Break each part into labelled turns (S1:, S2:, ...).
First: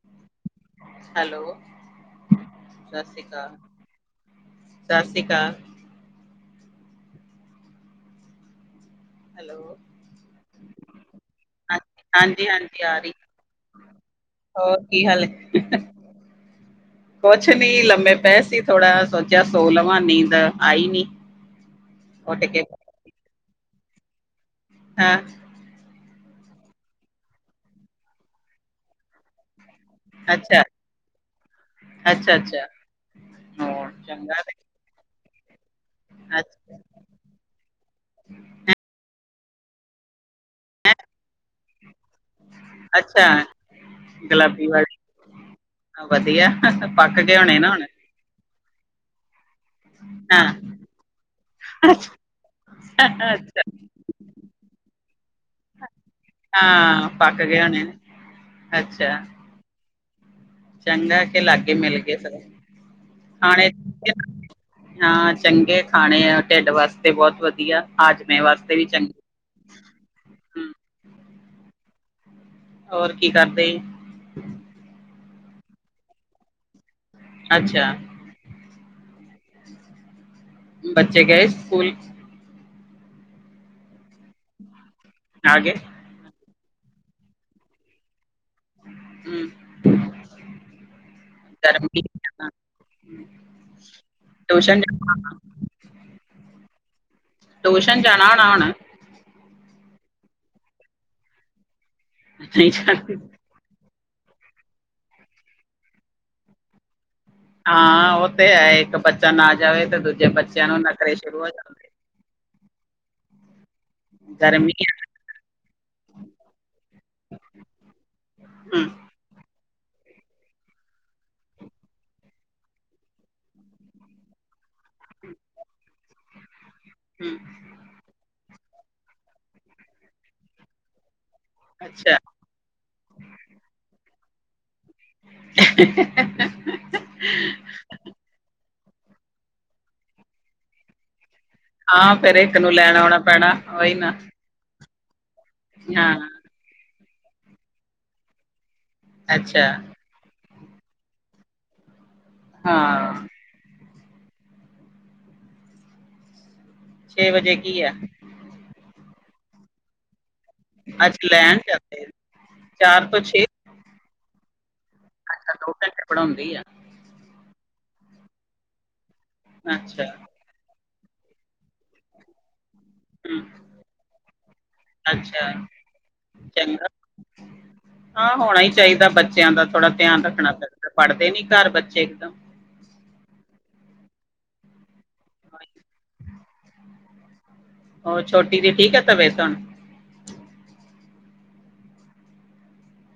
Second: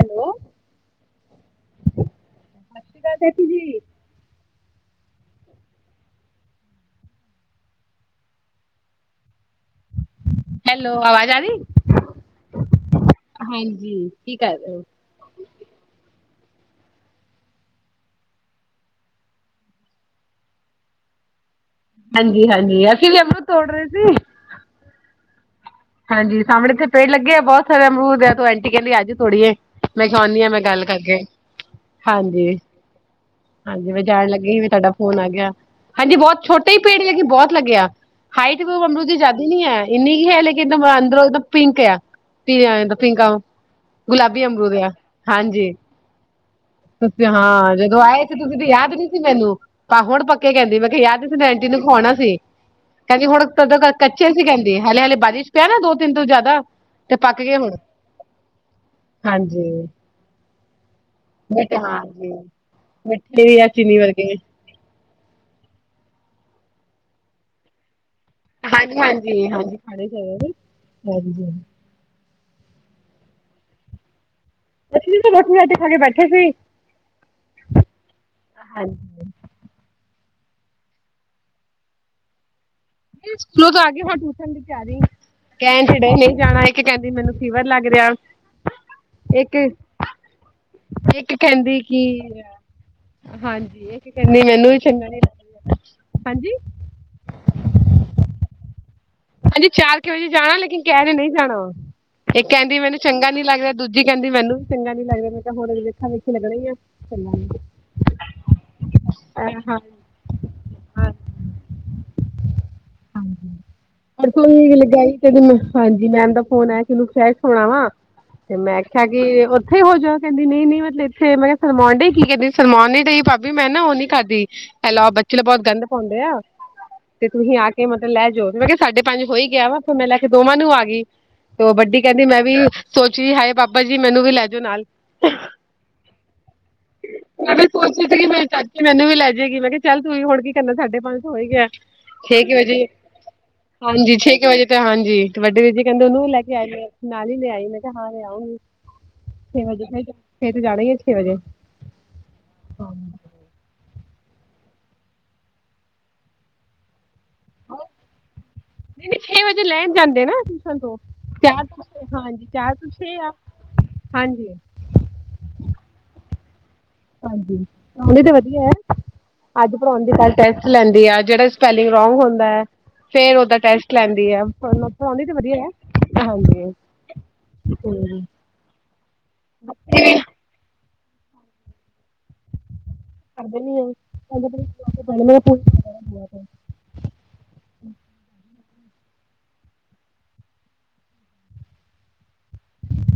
S1: Hello
S2: hello. ਸਤਿ ਸ਼੍ਰੀ ਅਕਾਲ। ਸਤਿ ਸ਼੍ਰੀ ਅਕਾਲ। ਹੈਲੋ।
S1: ਹੈਲੋ, ਆਵਾਜ਼ ਆਗੀ।
S2: ਹਾਂਜੀ, ਹਾਂਜੀ- ਹਾਂਜੀ ਆ ਰਹੀ
S1: ਕੀ ਕਰ ਰਹੇ
S2: ਹੋਰ
S1: ਹੋ?
S2: ਕੀ ਹਾਲ ਹੈ। ਕੁਛ ਨੀ ਲੰਮੇ ਪਏ ਸੀ ਥੋੜਾ ਸੋਚਿਆ ਸੌ ਲਵਾਂ ਨੀਂਦ ਆਈ ਨੀ। [inaudible]
S1: ਹਾਂਜੀ
S2: ਉੱਠ ਕੇ
S1: -ਹਾਂਜੀ ਅਸੀਂ ਵੀ ਅਮਰੂਦ ਤੋੜ ਰਹੇ ਸੀ।
S2: ਹਾਂ।
S1: ਹਾਂਜੀ, ਸਾਹਮਣੇ ਇਥੇ ਪਏ ਲੱਗੇ ਆ ਬਹੁਤ ਸਾਰੇ ਅਮਰੂਦ ਆ ਤੋਂ ਅੰਟੀ ਕਹਿੰਦੀ ਆਜੋ ਤੋੜੀਏ। ਮੈਂ ਸੌਣੀਆ ਮੈਂ
S2: ਅੱਛਾ,
S1: ਗੱਲ ਕਰਕੇ
S2: ਅੱਛਾ,
S1: ਹਾਂਜੀ।
S2: ਅੱਛਾ। ਹੋਰ
S1: ਹਾਂਜੀ ਮੈਂ ਜਾਣ
S2: ਚੰਗਾ ਤੇ
S1: ਲੱਗੀ ਸੀ ਤੁਹਾਡਾ ਫੋਨ ਆ ਗਿਆ ਹਾਂਜੀ ਬਹੁਤ ਛੋਟੇ
S2: ਅੱਛਾ
S1: ਹੀ ਭੀੜ ਲਗੀ ਬਹੁਤ ਲੱਗਿਆ ਹਾਈਟ ਵੀ ਅਮਰੂਦ ਦੀ ਜਾਦੀ ਨੀ ਹੈ ਇੰਨੀ ਕੁ ਹੈ ਲੇਕਿਨ ਕਿੰਨਾ ਮਜਾ ਅੰਦਰੋਂ ਦ ਪਿੰਕ ਐ ਚਾਅ ਪੀ ਪਿੰਕ ਆ
S2: ਅੱਛਾ
S1: ਗੁਲਾਬੀ ਅਮਰੂਦ ਆ ਹਾਂਜੀ
S2: ਵਧੀਆ
S1: ਤੋਂ
S2: ਪੱਕ ਗਏ ਹੋਣੇ ਨਾ ਹੁਣ।
S1: ਜਦੋਂ ਆਏ ਤੁਸੀਂ ਤੇ ਯਾਦ ਨੀ ਸੀ ਮੈਂਨੂੰ ਆਪ ਹੁਣ ਪੱਕੇ
S2: ਹਾਂ,
S1: ਕੀਹਿੰਦੀ ਮੈਂ ਕਿਹਾ ਯਾਦ ਨਹੀਂ ਸੀ ਅੰਟੀ ਨੂੰ ਖਵਾਉਣਾ ਸੀ। ਕਹਿੰਦੀ ਹੁਣ
S2: ਅੱਛਾ
S1: ਕੱਚਿਆਂ ਸੀ ਕਹਿੰਦੀ ਹਲੇ -ਹਲੇ ਬਾਰਿਸ਼ ਪਿਆ ਦੋ, ਤਿੰਨ ਤੋਂ ਜਿਆਦਾ
S2: ਹਾਂ
S1: ਤੇ ਪੱਕ ਗੇ
S2: ਗਏ
S1: ਹੁਣ
S2: ਹੋਣੇ ਨੇ, ਅੱਛਾ।
S1: ਹਾਂਜੀ
S2: ਚੰਗਾ ਕਿ ਲਾਗੇ
S1: ਮਿੱਠੇ
S2: ਮਿਲ ਗਏ
S1: ਹਾਂਜੀ
S2: ਸਗੋਂ,
S1: ਮਿੱਠੇ ਈ ਐ ਚੀਨੀ
S2: ਖਾਣੇ
S1: ਵਰਗੇ।
S2: ਹਾਂ ਚੰਗੇ ਖਾਣੇ ਆ ਢਿੱਡ ਵਾਸਤੇ ਬਹੁਤ ਵਧੀਆ ਹਾਜਮੇ ਵਾਸਤੇ ਵੀ
S1: ਹਾਂਜੀ
S2: ਚੰਗੇ
S1: -ਹਾਂਜੀ, ਹਾਂਜੀ -ਹਾਂਜੀ ਖੜੇ ਹੋਇਓ ਬਈ
S2: ਹੂੰ
S1: ਹਾਂਜੀ।
S2: ਹੋਰ ਕੀ ਕਰਦੇ ਜੀ।
S1: ਅਸੀ ਵੀ ਤਾਂ ਰੋਟੀ- ਰਾਟੀ ਖਾ ਕੇ ਬੈਠੇ ਸੀ।
S2: ਅੱਛਾ।
S1: ਹਾਂਜੀ।
S2: ਬੱਚੇ ਗਏ ਸਕੂਲ।
S1: ਸਕੂਲੋਂ ਤੋਂ ਆ ਗਏ ਹੁਣ ਟਿਊਸ਼ਨ ਦੀ ਤਿਆਰੀ ਏ
S2: ਆ ਗਏ
S1: ਕਹਿਣ ਤੇ ਡਏ ਆ ਨਹੀਂ ਜਾਣਾ। ਕੀ ਕਹਿੰਦੀ ਮੈਨੂੰ ਫੀਵਰ ਲੱਗ ਰਿਹਾ?
S2: ਹੂੰ
S1: ਇੱਕ, ਇੱਕ ਕਹਿੰਦੀ
S2: ਗਰਮੀ
S1: ਕਿ ਹਾਂਜੀ, ਇੱਹ ਕੀ ਕਹਿੰਦੀ ਮੈਨੂੰ
S2: ਟਿਊਸ਼ਨ ਜਾਣਾ
S1: [unintelligible] ਹਾਂਜੀ।
S2: ਟਿਊਸ਼ਨ ਜਾਣਾ ਹੋਣਾ ਹੁਣ।
S1: ਹਾਂਜੀ ਚਾਰ ਕੁ ਵਜੇ ਜਾਣਾ ਲੇਕਿਨ ਕਹਿ ਰਏ ਆ ਨਹੀਂ ਜਾਣਾ, ਇੱਕ
S2: ਨਹੀਂ
S1: ਕਹਿੰਦੀ ਮੈਨੂੰ
S2: ਜਾਣਾ
S1: ਚੰਗਾ ਨੀ ਲੱਗਦਾ, ਦੂਜ ਦੂਜੀ ਕਹਿੰਦੀ ਮੈਨੂੰ ਵੀ ਚੰਗਾ ਨੀ ਲੱਗਦਾ ਮੈਂ ਕਿਹਾ ਵੇਖਾ ਹੁਣ ਇਥੇ ਲਗਨਾ ਈ ਆ [inaudible]
S2: ਹਾਂ ਉਹ ਤੇ ਹੈ ਇੱਕ ਬੱਚਾ ਨਾ
S1: ਹਾਂ
S2: ਜਾਵੇ ਤੇ ਦੂਜੇ ਬੱਚਿਆਂ ਨੂੰ
S1: ਹਾਂ
S2: ਨਖਰੇ ਸ਼ੁਰੂ ਹੋ ਜਾਂਦੇ ਆ।
S1: ਪਰਸੋਂ
S2: ਗਰਮੀ
S1: ਹੀ
S2: ਆ
S1: ਲੱਗਿਆ ਸੀ ਕਹਿੰਦੀ ਮੈਂ ਹਾਂਜੀ ਮੈਮ ਦਾ ਫੋਨ ਆਇਆ ਸੀ ਉਹਨੂੰ [inaudible] ਫੜਾਵਾਂ। ਤੇ ਮੈ
S2: ਹੂੰ
S1: ਆਖਿਆ ਉੱਥੇ ਹੀ ਹੋ ਜਾ ਕਹਿੰਦੀ ਨਹੀਂ ਨਹੀਂ ਮਤਲਬ ਇੱਥੇ ਮੈਂ ਕਿਹਾ ਸਰਮਾਉਣ ਡਈ ਕੀ ਕਹਿੰਦੀ ਸਰਮਾਉਣ ਨੀ ਡਈ ਭਾਬੀ ਮੈਂ ਨਾ ਉਹ ਨੀ ਕਰਦੀ। ਦੀ ਹੈਲੋ ਬੱਚੇ ਤਾਂ ਬਹੁਤ ਗੰਧ ਪਾਉਂਦੇ ਆ। ਤੇ
S2: ਹੂੰ
S1: ਤੁਸੀਂ ਆ ਕੇ ਮਤਲਬ ਲੈ ਜਾਓ, ਮੈਂ ਕਿਹਾ। ਸਾਢੇ -ਪੰਜ ਹੋ ਈ ਗਿਆ ਵਾ, ਫਿਰ ਮੈਂ ਲੈ ਕੇ ਦੋਵਾਂ ਨੂੰ ਆ ਗਈ ਤੇ ਉਹ ਵੱਡੀ
S2: ਅੱਛਾ
S1: ਕਹਿੰਦੀ ਮੈਂ ਵੀ ਸੋਚਦੀ, ਹਾਏ ਬਾਬਾ ਜੀ, ਹਏ! ਬਾਬਾ ਜੀ ਮੈਨੂੰ ਵੀ ਲੈ ਜਾਓ ਨਾਲ।
S2: [unintelligible] [inaudible]
S1: ਮੈਂ ਵੀ ਸੋਚਦੀ ਸੀ ਕਿ ਮ ਚਾਚੀ ਮੈਨੂੰ ਵੀ ਲੈ ਜੇ ਗੀ। ਮੈਂ ਕਿਹਾ ਚੱਲ ਤੂੰ ਵੀ ਹੁਣ ਕੀ ਕਰਨਾ ਸਾਡੇ ਪੰਜ ਸੌ ਤੇ ਹੋ ਈ ਗਿਆ।
S2: ਹਾਂ ਫਿਰ ਇੱਕ ਨੂੰ ਲੈਣ ਆਉਣਾ ਪੈਣਾ ਓਹੀ ਨਾ।
S1: ਇੱਕ ਵਜੇ ਤੇ ਹਾਂਜੀ, ਇੱਕ ਵੱਡੇ ਵੀਰ ਜੀ ਕਹਿੰਦੇ
S2: ਹਾਂ
S1: ਉਹਨੂੰ ਵੀ ਲੈ ਕੇ ਆਈ ਨਾਲ ਈ ਲਿਆਈ। ਮੈਂ ਕਿਹਾ ਹਾਂ ਲਿਆ ਆਉਗੀ। ਛੇ
S2: ਅੱਛਾ
S1: ਵਜੇ, ਜਾਣਾ ਈ ਆ ਛੇ ਵਜੇ।
S2: ਹਾਂ ਛੇ ਵਜੇ ਕੀ ਆ?
S1: ਨਹੀਂ ਛੇ ਵਜੇ ਲੈਣ ਜਾਂਦੇ ਨਾ ਟਿਊਸ਼ਨ ਤੋਂ।
S2: ਅੱਛਾ ਲੈਣ
S1: ਚਾਰ ਤੋਂ
S2: ਜਾਂਦੇ
S1: ਛੇ ਹਾਂਜੀ ਚਾਰ ਤੋਂ ਛੇ ਆ ਹਾਂਜੀ।
S2: ਅੱਛਾ, ਦੋ ਘੰਟੇ ਪੜ੍ਹਾਉਦੀ ਆ।
S1: ਹਾਂਜੀ, ਪੜ੍ਹਾਉਦੀ ਤਾਂ ਵਧੀਆ। ਅੱਜ
S2: ਅੱਛਾ
S1: ਪੜ੍ਹਾਉਣ ਦੀ ਟੈਸਟ ਲੈਂਦੀ ਆ। ਜਿਹੜਾ ਸਪੈਲਿੰਗ ਰੌਂਗ ਹੁੰਦਾ। ਫਿਰ
S2: ਹੂੰ
S1: ਓਦਾ ਟੈਸਟ ਲੈਦੀ ਆਂ। ਪੜ੍ਹਾਉਂਦੀ ਤਾਂ
S2: ਅੱਛਾ
S1: ਵਧੀਆ, ਹਾਂਜੀ।
S2: ਚੰਗਾ ਹਾਂ ਹੋਣਾ ਈ ਚਾਹੀਦਾ। ਬੱਚਿਆਂ ਦਾ ਥੋੜਾ ਧਿਆਨ ਰੱਖਣਾ ਪੈਂਦਾ। ਪੜ੍ਹਦੇ ਨੀ ਘਰ ਬੱਚੇ ਇਕਦਮ।
S1: ਕਰਦੇ ਨੀ ਆ।
S2: ਹੋਰ ਛੋਟੀ ਦੀ ਠੀਕ ਆ ਤਬੀਅਤ ਹੁਣ?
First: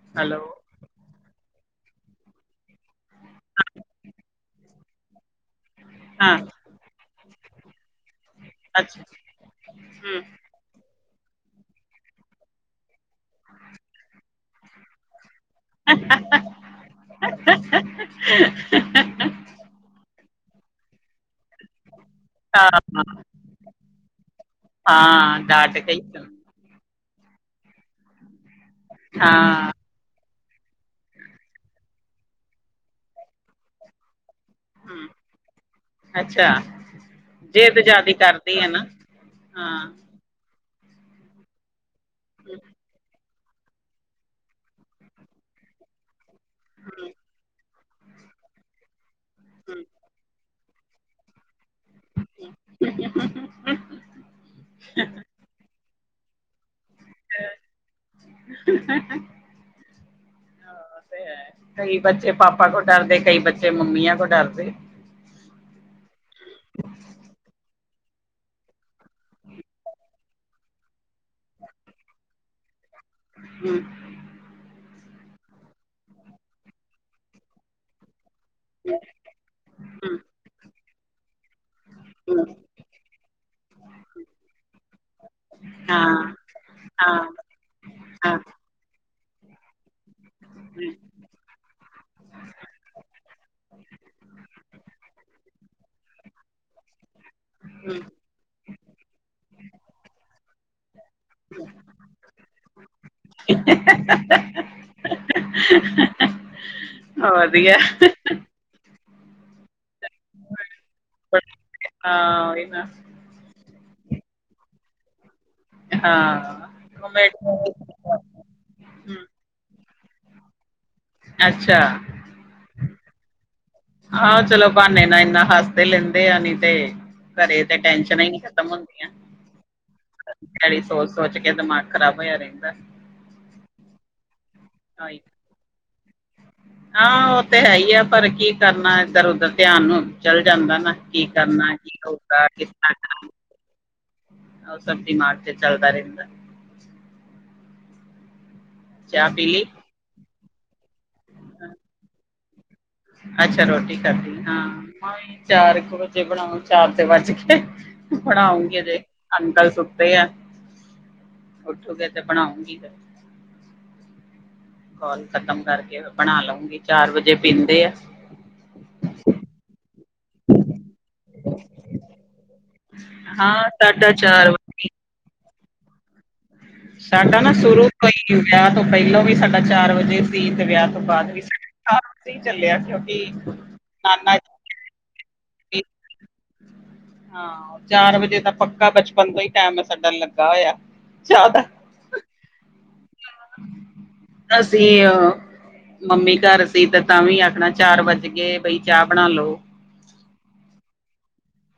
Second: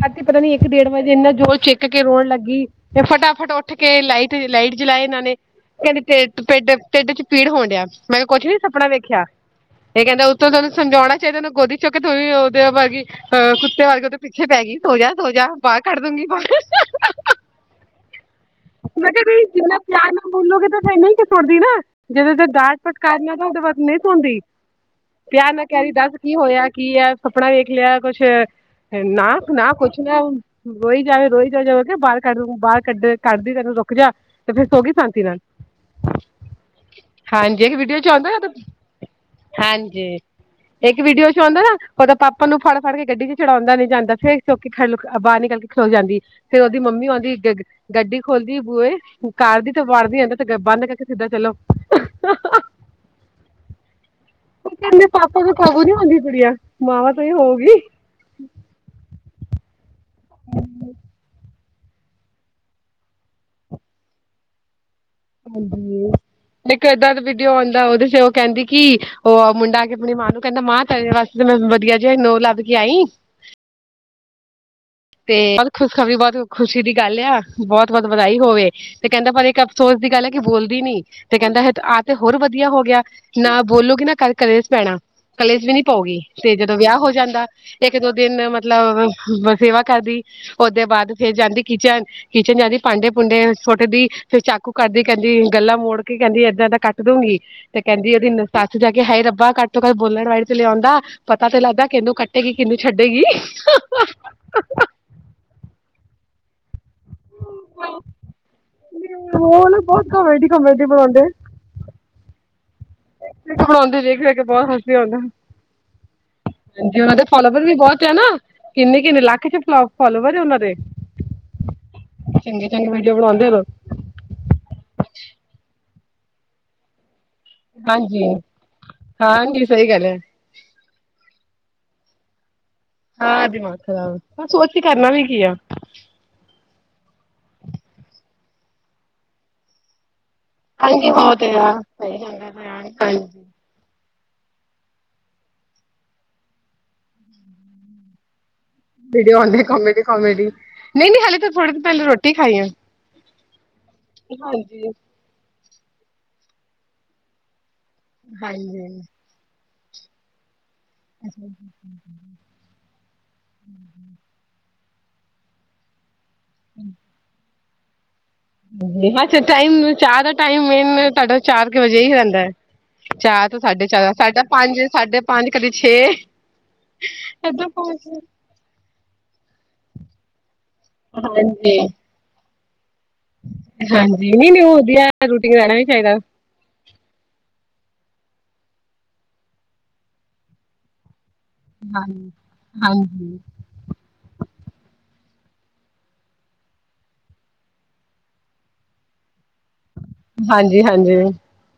S1: ਰਾਤੀ
S2: ਹੈਲੋ
S1: ਪਤਾ ਨੀ ਇੱਕ ਡੇਢ ਵਜੇ ਇਨਾ ਜੋਰ ਛਿੱਕ ਕੇ ਰੋਣ ਲੱਗੀ। ਤੇ ਫਟਾਫਟ ਉੱਠ ਕੇ ਲਾਈਟ, ਲਾਈਟ ਜਲਾਈ ਇਹਨਾਂ ਨੇ। ਕਹਿੰਦੇ
S2: ਹਾਂ
S1: ਪਿੱਡ ਚ ਢਿੱਡ 'ਚ ਪੀੜ ਹੋਣ ਡਿਆ, ਮੈਂ ਕਿਹਾ ਕੁੱਛ ਵੀ ਸੁਪਨਾ
S2: ਅੱਛਾ
S1: ਵੇਖਿਆ, ਇਹ
S2: ਹੂੰ
S1: ਕਹਿੰਦੇ ਉਤੋ ਤੈਨੂੰ ਸਮਝਾਉਣਾ। ਕਹਿੰਦੇ ਉਹਨੂੰ ਗੋਦੀ ਚੁੱਕ ਕੇ ਤੂੰ ਵੀ ਉਹਦੇ ਵਰਗੀ ਅਹ ਕੁੱਤੇ ਹਰਕਤਾ ਉਹਦੇ ਪਿੱਛੇ ਪੈ ਗਈ ਸੋ ਜਾ-ਸੋ ਜਾ। ਬ ਬਾਹਰ ਕੱਢਦੂਗੀ ਬਾਹਰ
S2: ਹਮ [inaudible]
S1: ਮੈਂ ਕਿਹਾ ਜਿੰਨਾ ਤੁਸੀ ਪਿਆਰ ਨਾਲ ਬੋਲੋਗੇ ਤਾਂ ਫਿਰ ਨਹੀਂ ਸੋਂਦੀ ਨਾ। ਜਦੋਂ ਡਾਟ
S2: ਹਾਂ
S1: ਫਟਕਾਰੀਆ ਦਉ ਉਦੋ ਬਾਅਦ ਨਹੀਂ ਸੌਦੀ।
S2: ਹਾਂ
S1: ਪਿਆਰ ਨਾਲ
S2: ਡਾਟ
S1: ਕਹਿ ਰਹੀ
S2: ਗਈ
S1: ਦੱਸ ਕੀ ਹੋਇਆ ਕੀ ਏ ਸਪਨਾ ਵੇਖ ਲਿਆ ਕੁਛ। ਏਨਾ
S2: ਹਾਂ
S1: ਨਾ ਕੁੱਛ ਨਾ। ਰੋਈ ਜਾਵੇ ਰੋਈ ਜਾਵੇ, ਜਦੋ ਮੈਂ ਕਿਹਾ ਬਾਹਰ ਕੱਢਦੂ ਬਾਹਰ ਕੱਢਦੀ ਤੈਨੂੰ ਰੁਕ ਜਾ। ਤੇ ਫਿਰ ਸੋ ਗਈ
S2: ਹੂੰ
S1: ਸ਼ਾਂਤੀ ਨਾਲ,
S2: ਅੱਛਾ
S1: ਹਾਂਜੀ ਇੱਕ
S2: ਜਿੱਦ
S1: ਵੀਡੀਓ ਚ
S2: ਜ਼ਿਆਦੀ
S1: ਆਦਾ।
S2: ਕਰਦੀ ਹੈ ਨਾ ਹਾਂ
S1: ਹਾਂਜੀ,
S2: ਹੂੰ
S1: ਇੱਕ ਵੀਡੀਓ ਚ ਆਉਦਾ ਨਾ ਉਹ ਦਾ ਪਾਪਾ ਉਹਨੂੰ ਫੜ੍ਹ-ਫੜ੍ਹ ਕੇ ਗੱਡੀ ਚ ਚੜਾਉਦਾ ਨੀ। ਜਾਂਦਾ ਫਿਰ ਬਾਹਰ ਨਿਕਲ ਕੇ ਖਲੋ ਜਾਂਦੀ, ਫਿਰ ਉਦੀ ਮੰਮੀ
S2: ਹੂੰ
S1: ਆਉਦੀ। ਗੱਡੀ ਖੋਲਦੀ ਬੂਏ ਕਾਰ ਦੀ ਤੇ
S2: ਹੂੰ,
S1: ਵਾਰਦੀ ਆ ਤੇ ਬੰਦ ਸਿੱਧਾ ਚਲੋ।
S2: [inaudible]
S1: ਉਹ ਕਹਿੰਦੇ ਪਾਪਾ ਤੋ ਕਾਬੂ ਨੀ ਆਉਦੀ ਕੁੜੀਆਂ, ਮਾਵਾਂ ਤੋਂ ਈ ਹੋਊਗੀ।
S2: ਹਾਂ ਤੇ ਏ। ਕਈ ਬੱਚੇ ਪਾਪਾ ਕੋਲ ਡਰਦੇ। ਕਈ ਬੱਚੇ ਮੰਮੀਆਂ ਕੋ ਡਰਦੇ।
S1: ਹਾਂਜੀ। ਨ ਏਦਾਂ ਦਾ ਵੀਡੀਓ ਆਉਦਾ। ਉਹਦੇ ਚ ਉਹ ਕਹਿੰਦੀ ਕਿ ਉਹ ਮੁੰਡਾ ਆ ਕੇ ਆਪਣੀ ਮਾਂ ਨੂੰ ਕਹਿੰਦਾ ਮਾਂ ਤੇਰੇ ਵਾਸਤੇ ਤੇ ਮੈਂ ਵਧੀਆ ਜੇ ਨੂਹ ਲੱਭ ਕੇ ਆਈ।
S2: ਹਮ।
S1: ਤੇ ਬੋਤ ਖੁਸ਼ਖਬਰੀ ਬੋਤ ਖੁਸ਼ੀ ਦੀ ਗੱਲ ਆ। ਬਹੁਤ-ਬਹੁਤ ਵਧਾਈ ਹੋਵੇ।
S2: [inaudible]
S1: ਤੇ ਕੈਦਾ ਪਰ ਇੱਕ ਅਫਸੋਸ ਦੀ
S2: ਹੂੰ
S1: ਗੱਲ ਏ ਕਿ ਬੋਲਦੀ ਨੀ ਤੇ ਕਹਿੰਦਾ ਤੇ ਹੋਰ
S2: ਹਮ,
S1: ਵਧੀਆ ਹੋ ਗਿਆ ਨਾ ਬੋਲੋਗੇ ਨਾ ਕਰ ਕਲੇਸ਼ ਪੈਣਾ। ਕਲੇਸ਼ ਵੀ ਨੀ ਪਊਗੀ
S2: ਹਾਂ,
S1: ਤੇ ਜਦੋਂ ਵਿਆਹ ਹੋ
S2: ਹਾਂ,
S1: ਜਾਂਦਾ। ਇੱਕ-ਦੋ
S2: ਹਾਂ,
S1: ਦਿਨ ਮਤਲਬ ਸੇਵਾ ਕਰਦੀ ਉਹਦੇ
S2: ਹੂੰ,
S1: ਬਾਅਦ ਫੇਰ ਜਾਂਦੀ ਕਿਚਨ ਖਿਚਨ ਜਾਂਦੀ ਭਾਂਡੇ-ਭੁੰਡੇ ਸੁੱਟਦੀ ਫਿਰ ਚਾਕੂ ਕੱਡਦੀ ਕਹਿੰਦੀ ਗੱਲਾਂ ਮੋੜ ਕੇ ਕਹਿੰਦੀ, ਏਦਾਂ-ਏਦਾਂ ਕੱਟ ਦੋਂਗੀ। ਤੇ
S2: ਹੂੰ।
S1: ਕਹਿੰਦੀ ਉਹਦੀ ਸੱਸ ਜਾ ਕੇ ਹਾਏ ਰੱਬਾ ਘੱਟ ਤੋਂ ਘੱਟ ਬੋਲਣ ਵਾਲੀ ਤੇ ਲੈ ਆਉਦਾਂ। ਪਤਾ ਤੇ ਲੱਗਦਾ, ਕਿਨੂੰ ਕੱਟੇਗੀ, ਕਿਨੂੰ ਛੱਡੇਗੀ।
S2: ' [unintelligible] ' ਵਧੀਆ।
S1: ਮੇਰੇ ਓ ਨਾ ਬਹੁਤ ਕਾਮੇਡੀ-ਕਾਮੇਡੀ ਬਣਾਉਂਦੇ ਆ।
S2: ਬੜਾ ਵਧੀਆ, ਹਾਂ ਇਹ ਨਾ
S1: ਬਣਾਉਂਦੇ ' [unintelligible] ' ਬਹੁਤ ਹਸੀ ਆਉਂਦਾ ਹਾਂ
S2: ਹਾਂ
S1: ਉਹ ਦੇ
S2: ਕਮੇਡੀ
S1: ਫੋਲੋਵਰ ਵੀ ਬਹੁਤ
S2: ਹੂੰ,
S1: ਕਿੰਨੇ-ਕਿੰਨੇ ਲੱਖ 'ਚ' ਫੋ ਫਲੋਵਰ ਉਹਨਾਂ ਦੇ
S2: ਅੱਛਾ।
S1: ਚੰਗੀ-ਚੰਗੀ ਵੀਡੀਓ ਬਣੋਦੇ ਰੋ।
S2: ਹਾਂ, ਚਲੋ ਬਹਾਨੇ ਨਾਲ ਇੰਨਾ ਹੱਸਦੇ ਤੇ ਲੈਂਦੇ ਆ ਨਈ ਤੇ ਘਰੇ ਤੇ ਟੈਸ਼ਨਾਂ ਈ
S1: ਹਾਂਜੀ
S2: ਨੀ ਖਤਮ ਹੁੰਦੀਆਂ।
S1: ਹਾਂਜੀ ਸਹੀ ਗੱਲ ਹੈ
S2: ' [unintelligible] ' ਸੋਚ-ਸੋਚ ਕੇ ਦਿਮਾਗ ਖ਼ਰਾਬ ਹੋਇਆ ਰਹਿੰਦਾ।
S1: ਹਾਂ ਦਿਮਾਗ ਖਰਾਬ, ਹੁਣ ਸੋਚ ਕੇ ਕਰਨਾ
S2: ਉਹੀ
S1: ਵੀ ਕੀ ਆ।
S2: ਹਾਂ, ਉਹ ਤੇ ਹੈ ਆ, ਪਰ ਕੀ ਕਰਨਾ ਇੱਧਰ-ਉੱਧਰ ਧਿਆਨ ਨੂੰ। ਚੱਲ ਜਾਂਦਾ ਨਾ, ਕੀ ਕਰਨਾ,
S1: ਹਾਂ
S2: ਕੀ
S1: ਸਹੀ ਗੱਲ
S2: ਹੋਊਗਾ
S1: ਹੈ
S2: ਕਿਸ ਤਰ੍ਹਾਂ
S1: ਹਾਂਜੀ
S2: ਉਹ ਸਭ ਦਿਮਾਗ ਤੇ ਚੱਲਦਾ ਰਹਿੰਦਾ। ਚਾਹ
S1: ਵੀਡੀਓ
S2: ਪੀ
S1: ਆਉਂਦੇ,
S2: ਲਈ
S1: ਕੋਮੇਡੀ-ਕੋਮੇਡੀ ਨਹੀਂ ਨਈ ਹਾਲੇ ਤਾਂ ਥੋੜੇ ' [unintelligible] ' ਪਹਿਲੇ ਰੋਟੀ ਖਾਈ ਐ।
S2: ਅੱਛਾ ਰੋਟੀ ਖਾਦੀ ਹਾਂ। ਚਾਰ ਕ ਵਜੇ ਬਣਾਉ, ਚਾਰ ਤਾ ਵੱਜ ਗੲੇ। ਬਣਾਉਗੀ ਤੇ ਅੰਕਲ ਸੁਤੇ ਆ, ਉੱਠੂਗੇ ਤੇ ਬਣਾਉਂਗੀ ਤੇ।
S1: ' [inaudible]
S2: ਕੋਲ ਖ਼ਤਮ ਕਰਕੇ ਬਣਾ ਲਉਗੀ, ਚਾਰ ਵਜੇ ਪੀਂਦੇ ਆ।
S1: ਅੱਛਾ ਟਾਈਮ, ਚਾਹ ਦਾ ਟਾਈਮ ਮੇਨ ਤੁਹਾਡਾ ਚਾਰ ਕ ਵਜੇ ਹੀ ਰਹਿੰਦਾ ਹੈ। ਚਾਰ ਤੋਂ
S2: ਹਾਂ
S1: ਸਾਢੇ
S2: ਸਾਢਾ
S1: ਚਾਰ ਸਾਡਾ ਪੰਜ
S2: ਵਜੇ
S1: ਸਾਡੇ ਪੰਜ ਕਦੇ ਛੇ।
S2: ਸਾਡਾ ਨਾ
S1: ਏਦਾਂ
S2: ਸ਼ੁਰੂ ਤੋਂ
S1: ਪਹੁੰਚ
S2: ਹੀ, ਵਿਆਹ ਤੋਂ ਪਹਿਲੋਂ ਵੀ ਸਾਡਾ ਚਾਰ ਵਜੇ ਸੀ ਤੇ ਵਿਆਹ ਤੋ ਤੋ ਬਾਅਦ ਵੀ ਸਾਡਾ ਚਾਰ ਵਜੇ ਹੀ ਚੱਲਿਆ।
S1: ਹਾਂਜੀ '
S2: ਨਾਨਾ
S1: [unintelligible] ' ਚਾਹੀਦਾ।
S2: ਹਾਂ। ਹਾਂ, ਚਾਰ ਵਜੇ ਤਾਂ ਪੱਕਾ ਬਚਪਨ ਤੋਂ ਹੀ ਟਾਈਮ ਸਾਡਾ ਲੱਗਾ ਹੋਇਆਿ ਚਾਹ ਦਾ
S1: ' [unintelligible] ਹਾਂਜੀ।
S2: ਅਸੀ ਅ। ਮੰਮੀ ਘਰ ਸੀ ਤੇ ਤਾਂ ਵੀ ਆਖਣਾ ਚਾਰ ਵੱਜ ਗਏ ਬਈ ਚਾਹ ਬਣਾ ਲੋ
S1: ਹਾਂਜੀ-ਹਾਂਜੀ।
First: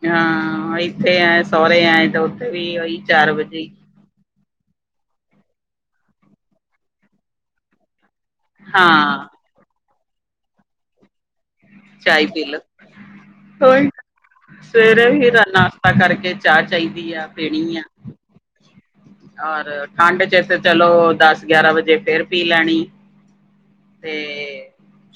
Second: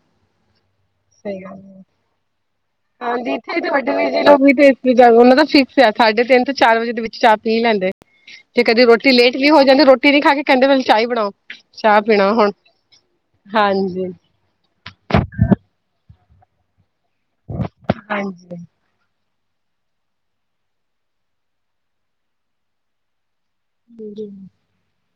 S2: ਹਾਂ, ਇੱਥੇ ਆਏ ਸੋਹੁਰੇ ਆਏ, ਤਾਂ ਉੱਥੇ ਵੀ ਉਈ ਚਾਰ ਵਜੇ
S1: ਚੌਵੀ ਤੇ ਈਸਵੀ ਦਾ ਉਹਨਾਂ ਦਾ ਫਿਕਸ ਆ ਸਾਢੇ ਤਿੰਨ ਤੋਂ ਚਾਰ ਵਜੇ ਦੇ ਵਿੱਚ ਚਾਹ ਪੀ ਲੈਂਦੇ ਜੇ ਕਦੀ ਰੋਟੀ
S2: ਹਾਂ
S1: ਲੇਟ ਵੀ ਹੋ ਜਾਂਦੀ ਰੋਟੀ ਨੀ ਖਾ ਕੇ ਕਹਿੰਦੇ ਚਾਹ ਹੀ ਬਣਾਓ। ਚਾਹ
S2: ਚਾਏ
S1: ਪੀਣਾ
S2: ਪੀ
S1: ਹੁਣ
S2: ਲੋ ਉਹੀ
S1: ਹਾਂਜੀ।
S2: ਸਵੇਰੇ ਵੀ ਨਾਸ਼ਤਾ ਕਰਕੇ ਚਾਹ ਚਾਹੀਦੀ ਆ, ਪੀਣੀ ਆ
S1: ਹਾਂਜੀ।
S2: ਔਰ, ਠੰਡ 'ਚ' ਤੇ ਚਲੋ ਦੱਸ ਗਿਆਰਾਂ ਵਜੇ ਫੇਰ ਪੀ ਲੈਣੀ ਤੇ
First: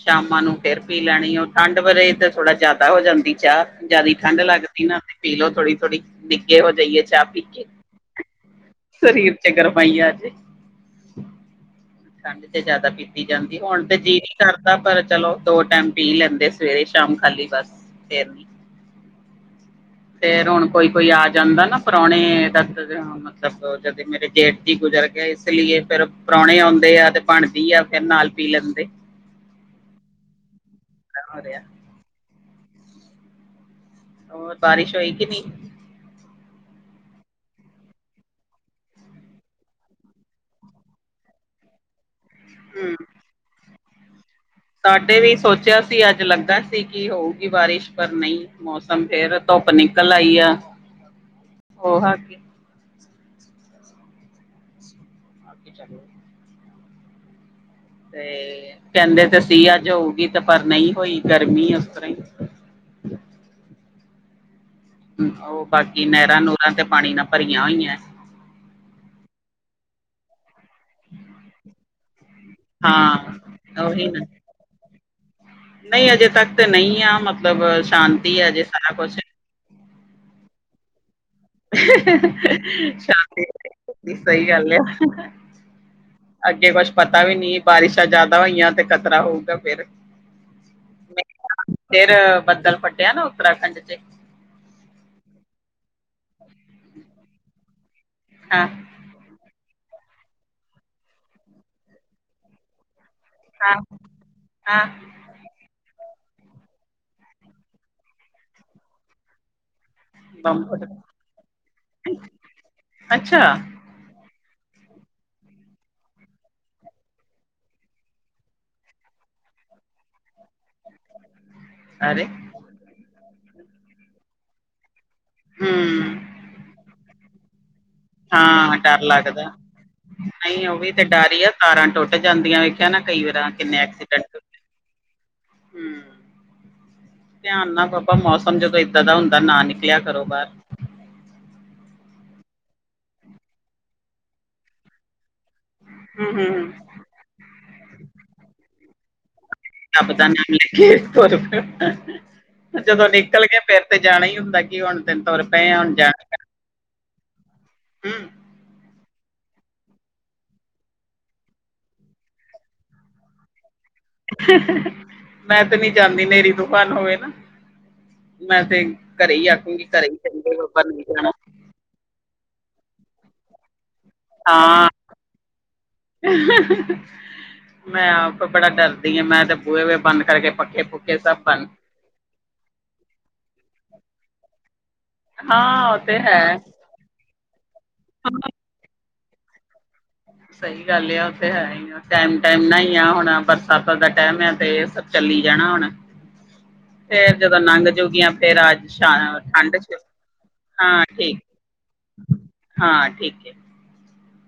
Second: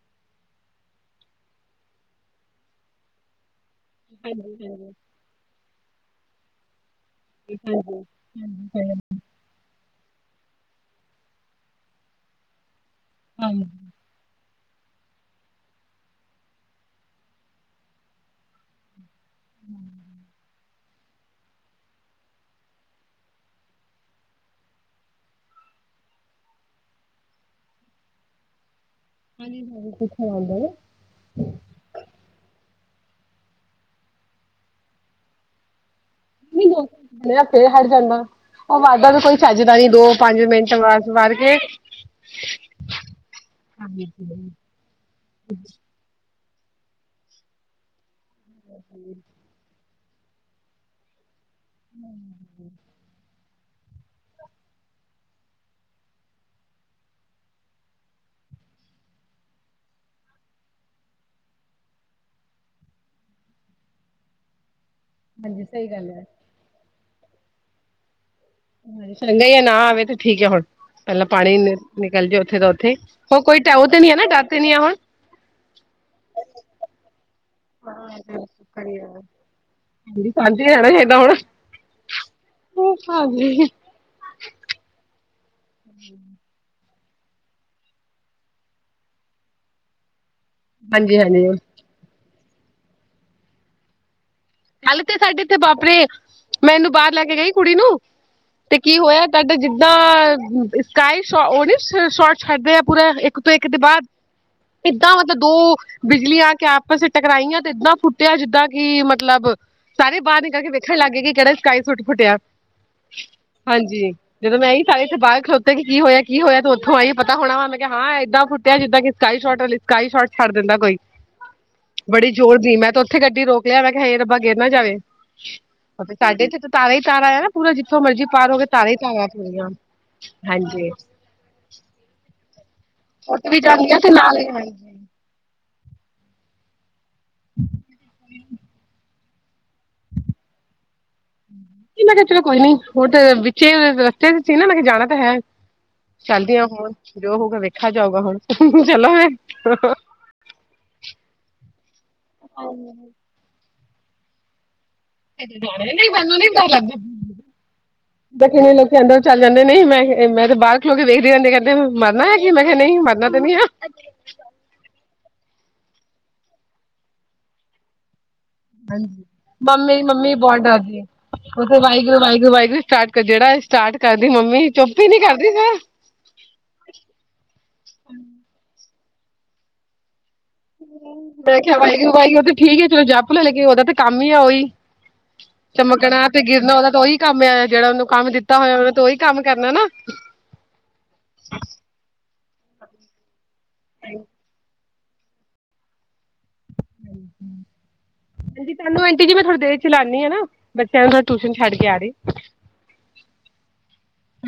S2: ਸ਼ਾਮਾਂ ਨੂੰ ਫਿਰ ਪੀ ਲੈਣੀ, ਉਹ ਠੰਡ ਵਰੇ ਤਾਂ ਥੋੜ੍ਹਾ ਜ਼ਿਆਦਾ ਹੋ ਜਾਂਦੀ ਚਾਹ ਜਿਆਦਾ ਠੰਢ ਲੱਗਦੀ ਨਾ ਪੀ ਲਓ ਥੋੜੀ-ਥੋੜੀ ਨਿੱਗੇ ਹੋ ਜਾਈਏ ਚਾਹ। ਪੀ ਕੇ
S1: ਹਾਂਜੀ।
S2: ਸਰੀਰ ਤੇ ਗਰਮ ਹੀ ਆਜੇ, ਠੰਡ ਤੇ ਜ਼ਿਆਦਾ ਪੀਤੀ ਪੀਤੀ ਜਾਂਦੀ। ਹੁਣ ਤੇ ਜੀ ਨੀ ਕਰਦਾ ਪਰ ਚਲੋ ਦੋ ਟਾਈਮ ਪੀ ਲੈਂਦੇ ਸਵੇਰੇ-ਸ਼ਾਮ ਖਾਲੀ ਬਸ ਫਿਰ ਨੀ। ਫਿਰ ਹੁਣ ਕੋਈ-ਕੋਈ ਆ ਜਾਂਦਾ ਨਾ ਪੁਰਾਣੇ ਦਰਦ ਮਤਲਬ ਜਦ ਮੇਰੇ ਜੇਠ ਚ ਗੁਜ਼ਰ ਗੇ। ਇਸ ਲਈ ਫਿਰ ਪ੍ਰਾਹਣੇ ਆਉਦੇ ਆ ਤੇ ਬਣਦੀ ਆ ਫਿਰ ਨਾਲ ਪੀ ਲੈਂਦੇ।
S1: ਹਾਂਜੀ, ਸਾਰੇ ਕਿੱਥੋਂ ਆਉਂਦੇ ਹੋ‍।
S2: [unintelligible] ਹੋਰ ਬਾਰਿਸ਼ ਹੋਈ ਕਿ ਨਹੀਂ।
S1: ਸੀਗਾ, ਆਏ ਫਿਰ ਹੜ ਜਾਂਦਾ। ਉਹ ਵੱਧਦਾ ਕੋਈ ਚੱਜਦਾ ਨੀ ਦੋ ਪੰਜ ਮਿੰਟ ਵਸ ਵੱਧ ਕੇ
S2: ਹਮ।
S1: ਹਾਂਜੀ ਕਿਵੇਂ?
S2: ਸਾਡੇ ਵੀ ਸੋਚਿਆ ਸੀ ਅੱਜ ਲੱਗਾ ਸੀ ਕਿ ਹੋਊਗੀ ਬਾਰਿਸ਼ ਪਰ ਨਹੀਂ ਮੌਸਮ ਫਿਰ ਧੁੱਪ ਨਿਕਲ ਆਈ ਆ। ਉਹ ਬੱਗੀ ਚਾਹੀਦੀ ਏ। ਤੇ ਕਹਿੰਦੇ ਤੇ ਸੀਆ ਜਾ ਹੋਊਗੀ ਤੇ ਪਰ ਨਹੀਂ ਹੋਈ ਗਰਮੀ ਉਸ ਤਰ੍ਹਾਂ ਹੀ। ਹ ਉਹ
S1: ਸਹੀ
S2: ਬਾਕੀ
S1: ਗੱਲ ਹੈ
S2: ਨਹਿਰਾਂ ਨਰਾਂ ਤੇ ਪਾਣੀ ਨਾਲ ਭਰੀਆਂ ਹੋਈਆਂ।
S1: ਚੰਗਾ ਹੀ ਨਾ ਆਵੇ ਤੇ ਠੀਕ ਆ ਹੁਣ। ਪਹਿਲਾਂ ਪਾਣੀ ਨਿਕਲ ਜਾਏ। ਉੱਥੇ ਤਾਂ ਉੱਥੇ ਹੋਰ ਕੋਈ ਟ
S2: ਹਾਂ
S1: ਉਹ ਤੇ
S2: ਉਹੀ
S1: ਨੀ ਹੈ ਨਾ ਗਾ ਤੇ ਨੀ ਏ ਹੁਣ।
S2: ਨਹੀਂ ਅਜੇ ਤੱਕ ਤੇ ਨਹੀਂ ਆ ਮਤਲਬ ਸ਼ਾਂਤੀ ਅਜੇ ਸਾਰਾ ਕੁੱਛ।
S1: ਸਾਂਝੇ ਰਹਿਣਾ ਚਾਹੀਦਾ ਹੁਣ। ਹਾਂਜੀ।
S2: ਸ਼ਾਂਤੀ ਸਹੀ ਗੱਲ ਆ।
S1: ਹਮ।
S2: ਅੱਗੇ ਕੁਛ ਪਤਾ ਨੀ ਬਾਰਿਸ਼ਾਂ ਜ਼ਿਆਦਾ ਹੋਈਆਂ ਤੇ ਖ਼ਤਰਾ ਹੋਊਗਾ ਫਿਰ।
S1: ਹਾਂਜੀ - ਹਾਂਜੀ।
S2: ਫਿਰ ਬੱਦਲ ਫਟਿਆ ਨਾ ਉੱਤਰਾਖੰਡ 'ਚ
S1: ਹੱਲ ਤੇ ਸਾਡੇ ਇਥੇ ਵਾਪਰੇ ਆ ਮੈਂ ਇਹਨੂੰ ਬਾਹਰ ਲੈ ਕੇ ਗਈ ਕੁੜੀ ਨੂੰ।
S2: ਹਾਂ।
S1: ਕੀ ਹੋਇਆ ਤੁਹਾਡਾ ਜਿੱਦਾਂ ਸਕਾਈ ਉਹਨ ਸ਼ੋਟ ਛੱਡ ਰਿ ਆ ਪੂਰਾ ਇੱਕ ਤੋਂ ਇੱਕ
S2: ਹਾਂ
S1: ਦੇ ਬਾਅਦ।
S2: ਹਾਂ।
S1: ਕਿਦਾਂ ਦੋ ਬਿਜਲੀਆਂ ਆ ਕੇ ਆਪਸ ਟਕਰਾਈਆਂ ਤੇ ਏਦਾਂ ਫੁੱਟਿਆ ਜਿੱਦਾਂ ਕਿ ਮਤਲਬ ਸਾਰੇ ਬਾਹਰ ਨਿਕਲ
S2: ਬੰਬ
S1: ਵੇਖਣ
S2: ਫਟਿਆ।
S1: ਲੱਗ ਗਏ ਕਿ ਸਕਾਈ ਸੁੱਟ ਫੁੱਟਿਆ
S2: ਅੱਛਾ
S1: ਹਾਂਜੀ। ਜਦੋਂ ਮੈਂ ਇ ਸਾਰੇ ਇੱਥੇ ਬਾਹਰ ਖਲੋਤੇ ਕਿ ਕੀ ਹੋਇਆ ਕੀ ਹੋਇਆ ਤੇ ਉੱਥੋਂ ਆਈ ਪ ਹੋਣਾ ਮੈਂ ਕਿਹਾ ਹਾਂ ਇੱਦਾਂ ਫੁੱਟਿਆ ਜਿੱਦਾਂ ਕਿ ਸਕਾਈ ਸ਼ੋਟ ਸਕਾਈ ਸ਼ੋਰਟ ਛੱਡ ਦਿੰਦਾ ਕੋਈ।
S2: [inaudible] ਅਰੇ
S1: ਬੜੀ ਜ਼ੋਰ ਦੀ ਮੈਂ ਤਾਂ ਉੱਥੇ ਗੱਡੀ ਰੋਕ ਲਿਆ ਮੈਂ ਕਿਹਾ ਰੱਬਾ ਗਿਰ ਨਾਂ ਜਾਵੇ।
S2: ਹੂੰ
S1: ਸਾਡੇ ਇਥੇ ਤਾਂ ਤਾਰਾ ਹੀ ਤਾਰਾ ਆ ਨਾ ਪੂਰਾ ਜਿੱਥੋਂ ਮਰਜ਼ੀ ਪਾਰੋਗੇ
S2: ਹਾਂ
S1: ਤਾਰਾਂ ਹੀ
S2: ਡਰ
S1: ਤਾਰਾ
S2: ਲੱਗਦਾ।
S1: ਪੂਰੀਆਂ।
S2: ਨਹੀਂ ਉਹ ਵੀ
S1: ਹਾਂਜੀ
S2: ਤੇ ਡਰ ਹੀ ਆ ਤਾਰਾਂ ਟੁੱਟ ਜਾਂਦੀਆਂ ਵੇਖੀਆ ਨਾਂ ਕਈ
S1: ਉੱਥੇ
S2: ਵਾਰ
S1: ਵੀ
S2: ਕਿੰਨੇ
S1: ਜਾਂਦੀ ਆ ਤੇ
S2: ਐਕਸੀਡੈਂਟ
S1: ਨਾਲ ਹੀ
S2: ਹੁੰਦੇ।
S1: ਹਾਂਜੀ
S2: ਹਮ। ਧਿਆਨ ਨਾਲ ਬਾਬਾ ਮੌਸਮ ਜਦੋਂ ਏਦਾਂ ਦਾ ਹੁੰਦਾ ਨਾਂ ਨਿਕਲ ਨਿਕਲਿਆ ਕਰੋ ਬਾਹਰ।
S1: ਮੈਂ ਕਿਹਾ ਚਲੋ ਕੋਈ ਨੀ ਹੁਣ ਤਾਂ ਵਿਚੇ ਰਸਤੇ 'ਚ ਸੀ ਨਾਂ ਮੈਂ ਕਿਹਾ ਜਾਣਾ ਤਾਂ ਹੈ।
S2: ਹੂੰ ਹੂੰ।
S1: ਚਲਦੇ ਆ ਹੋਰ, ਜੋ ਹੋਊਗਾ ਵੇਖਿਆ, ਜਾਊਗਾ ਹੁਣ ਚਲੋ ਫਿਰ।
S2: ਪਤਾ ਨਾਂ ਲੱਗੇ ਤੁਰ ਪੇ। ਜਦੋਂ ਨਿਕਲ ਗੇ ਫਿਰ। ਤੇ ਜਾਣਾ ਹੀ ਹੁੰਦਾ ਕਿ ਹੁਣ ਤੇ
S1: '
S2: ਤੁਰ ਪਏ ਆ ਹੁਣ ਜਾਣਾ
S1: [unintelligible]
S2: ਪੈਣਾ। ਹੂੰ।
S1: 'ਦੇਖ ਕਿਵੇ ਲੈ ਕੇ ਆਂਦਾ ਚੱਲ ਜਾਂਦੇ ਨਹੀਂ ਮੈਂ-ਮੈਂ ਤੇ ਬਾਹਰ ਖਲੋ ਕੇ ਵੇਖਦੀ ਰਹਦੀ ਕਹਿੰਦੇ ਮਰਨਾ ਹੈ ਕੀ ਮੈਂ ਕਿਹਾ ਨਹੀਂ ਮਰਨਾ ਤੇ ਨਹੀਂ ਐ।
S2: ਮੈਂ ਤੇ ਨੀਂ ਜਾਂਦੀ ਹਨੇਰੀ ਤੂਫਾਨ ਹੋਵੇ ਨਾਂ ਮੈਂ ਤੇ ਘਰੇ ਹੀ ਆਖੂਗੀ ਘਰੇ ਹੀ ਚੰਗੇ ਬਾਹਰ ਨਹੀਂ ਜਾਣਾ।
S1: ਉੱਥੇ ਵਾਹਿਗੁਰੂ, ਵਾਹਿਗੁਰੂ-ਵਾਹਿਗੁਰੂ ਸਟਾਰਟ ਕਰ ਜਿਹੜਾ ਇਹ ਸਟਾਰਟ ਕਰਦੀ ਮੰਮੀ
S2: ਹਾਂ।
S1: ਚੁੱਪ ਹੀ ਨੀਂ ਕਰਦੀ ਫਿਰ
S2: ਮੈਂ ਆਪ ਬੜਾ ਡਰਦੀ ਹਾਂ ਮੈਂ ਤੇ ਬੂਹੇ ਵੀ ਬੰਦ ਕਰਕੇ ਪੱਖੇ ਪੁੱਖੇ ਸਭ
S1: ਮੈਂ
S2: ਬੰਦ
S1: ਆਖਿਆ ਵਾਹਿਗੁਰੂ-ਵਾਹਿਗੁਰੂ ਠੀਕ ਆ ਚਲੋ ਜਪ ਲੋ, ਲੇਕਿ ਉਹਦਾ ਤੇ ਕੰਮ ਹੀ ਆ ਉਹੀ
S2: ਹਾਂ ਉਹ
S1: ਚਮਕਣਾ ਤੇ
S2: ਹੈ
S1: ਗਿਰਨਾ ਉਹਦਾ ਤਾਂ ਉਹੀ ਕੰਮ ਆ ਜਿਹੜਾ ਉਹਨੂੰ ਕੰਮ ਦਿੱਤਾ ਹੋਇਆ ਉਹਨੂੰ ਤੋਂ ਉਹੀ ਕੰਮ ਕਰਨਾ ਨਾਂ
S2: ਸਹੀ ਗੱਲ ਆ, ਉੱਥੇ ਹੈ ਹੀ ਆ ਟਾਈਮ-ਟਾਈਮ ਨਾ ਹੀ ਆ ਹੁਣ ਬਰਸਾਤ ਦਾ ਟਾਈਮ ਆ ਤੇ ਚੱਲੀ ਜਾਣਾ ਹੁਣ ਫੇਰ ਜਦੋਂ ਨੰਗ ਜੁਗੀਆਂ ਫੇਰ ਅੱਜ ਠੰ
S1: ਏ ਖਿਲਾਨੀ ਐ ਨਾਂ ਬੱਚਿਆਂ ਨੂੰ ਟਿਊਸ਼ਨ ਛੱਡ ਕੇ ਆ ਰਹੀ।
S2: ਹਾਂ ਠੀਕ ਐ।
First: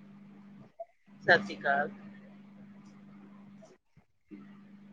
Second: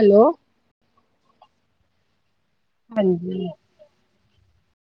S1: ਹੈਲੋ।
S2: ਸੱਸਰੀ ਕਾਲ।
S1: ਹਾਂਜੀ।
S2: ਹਮ।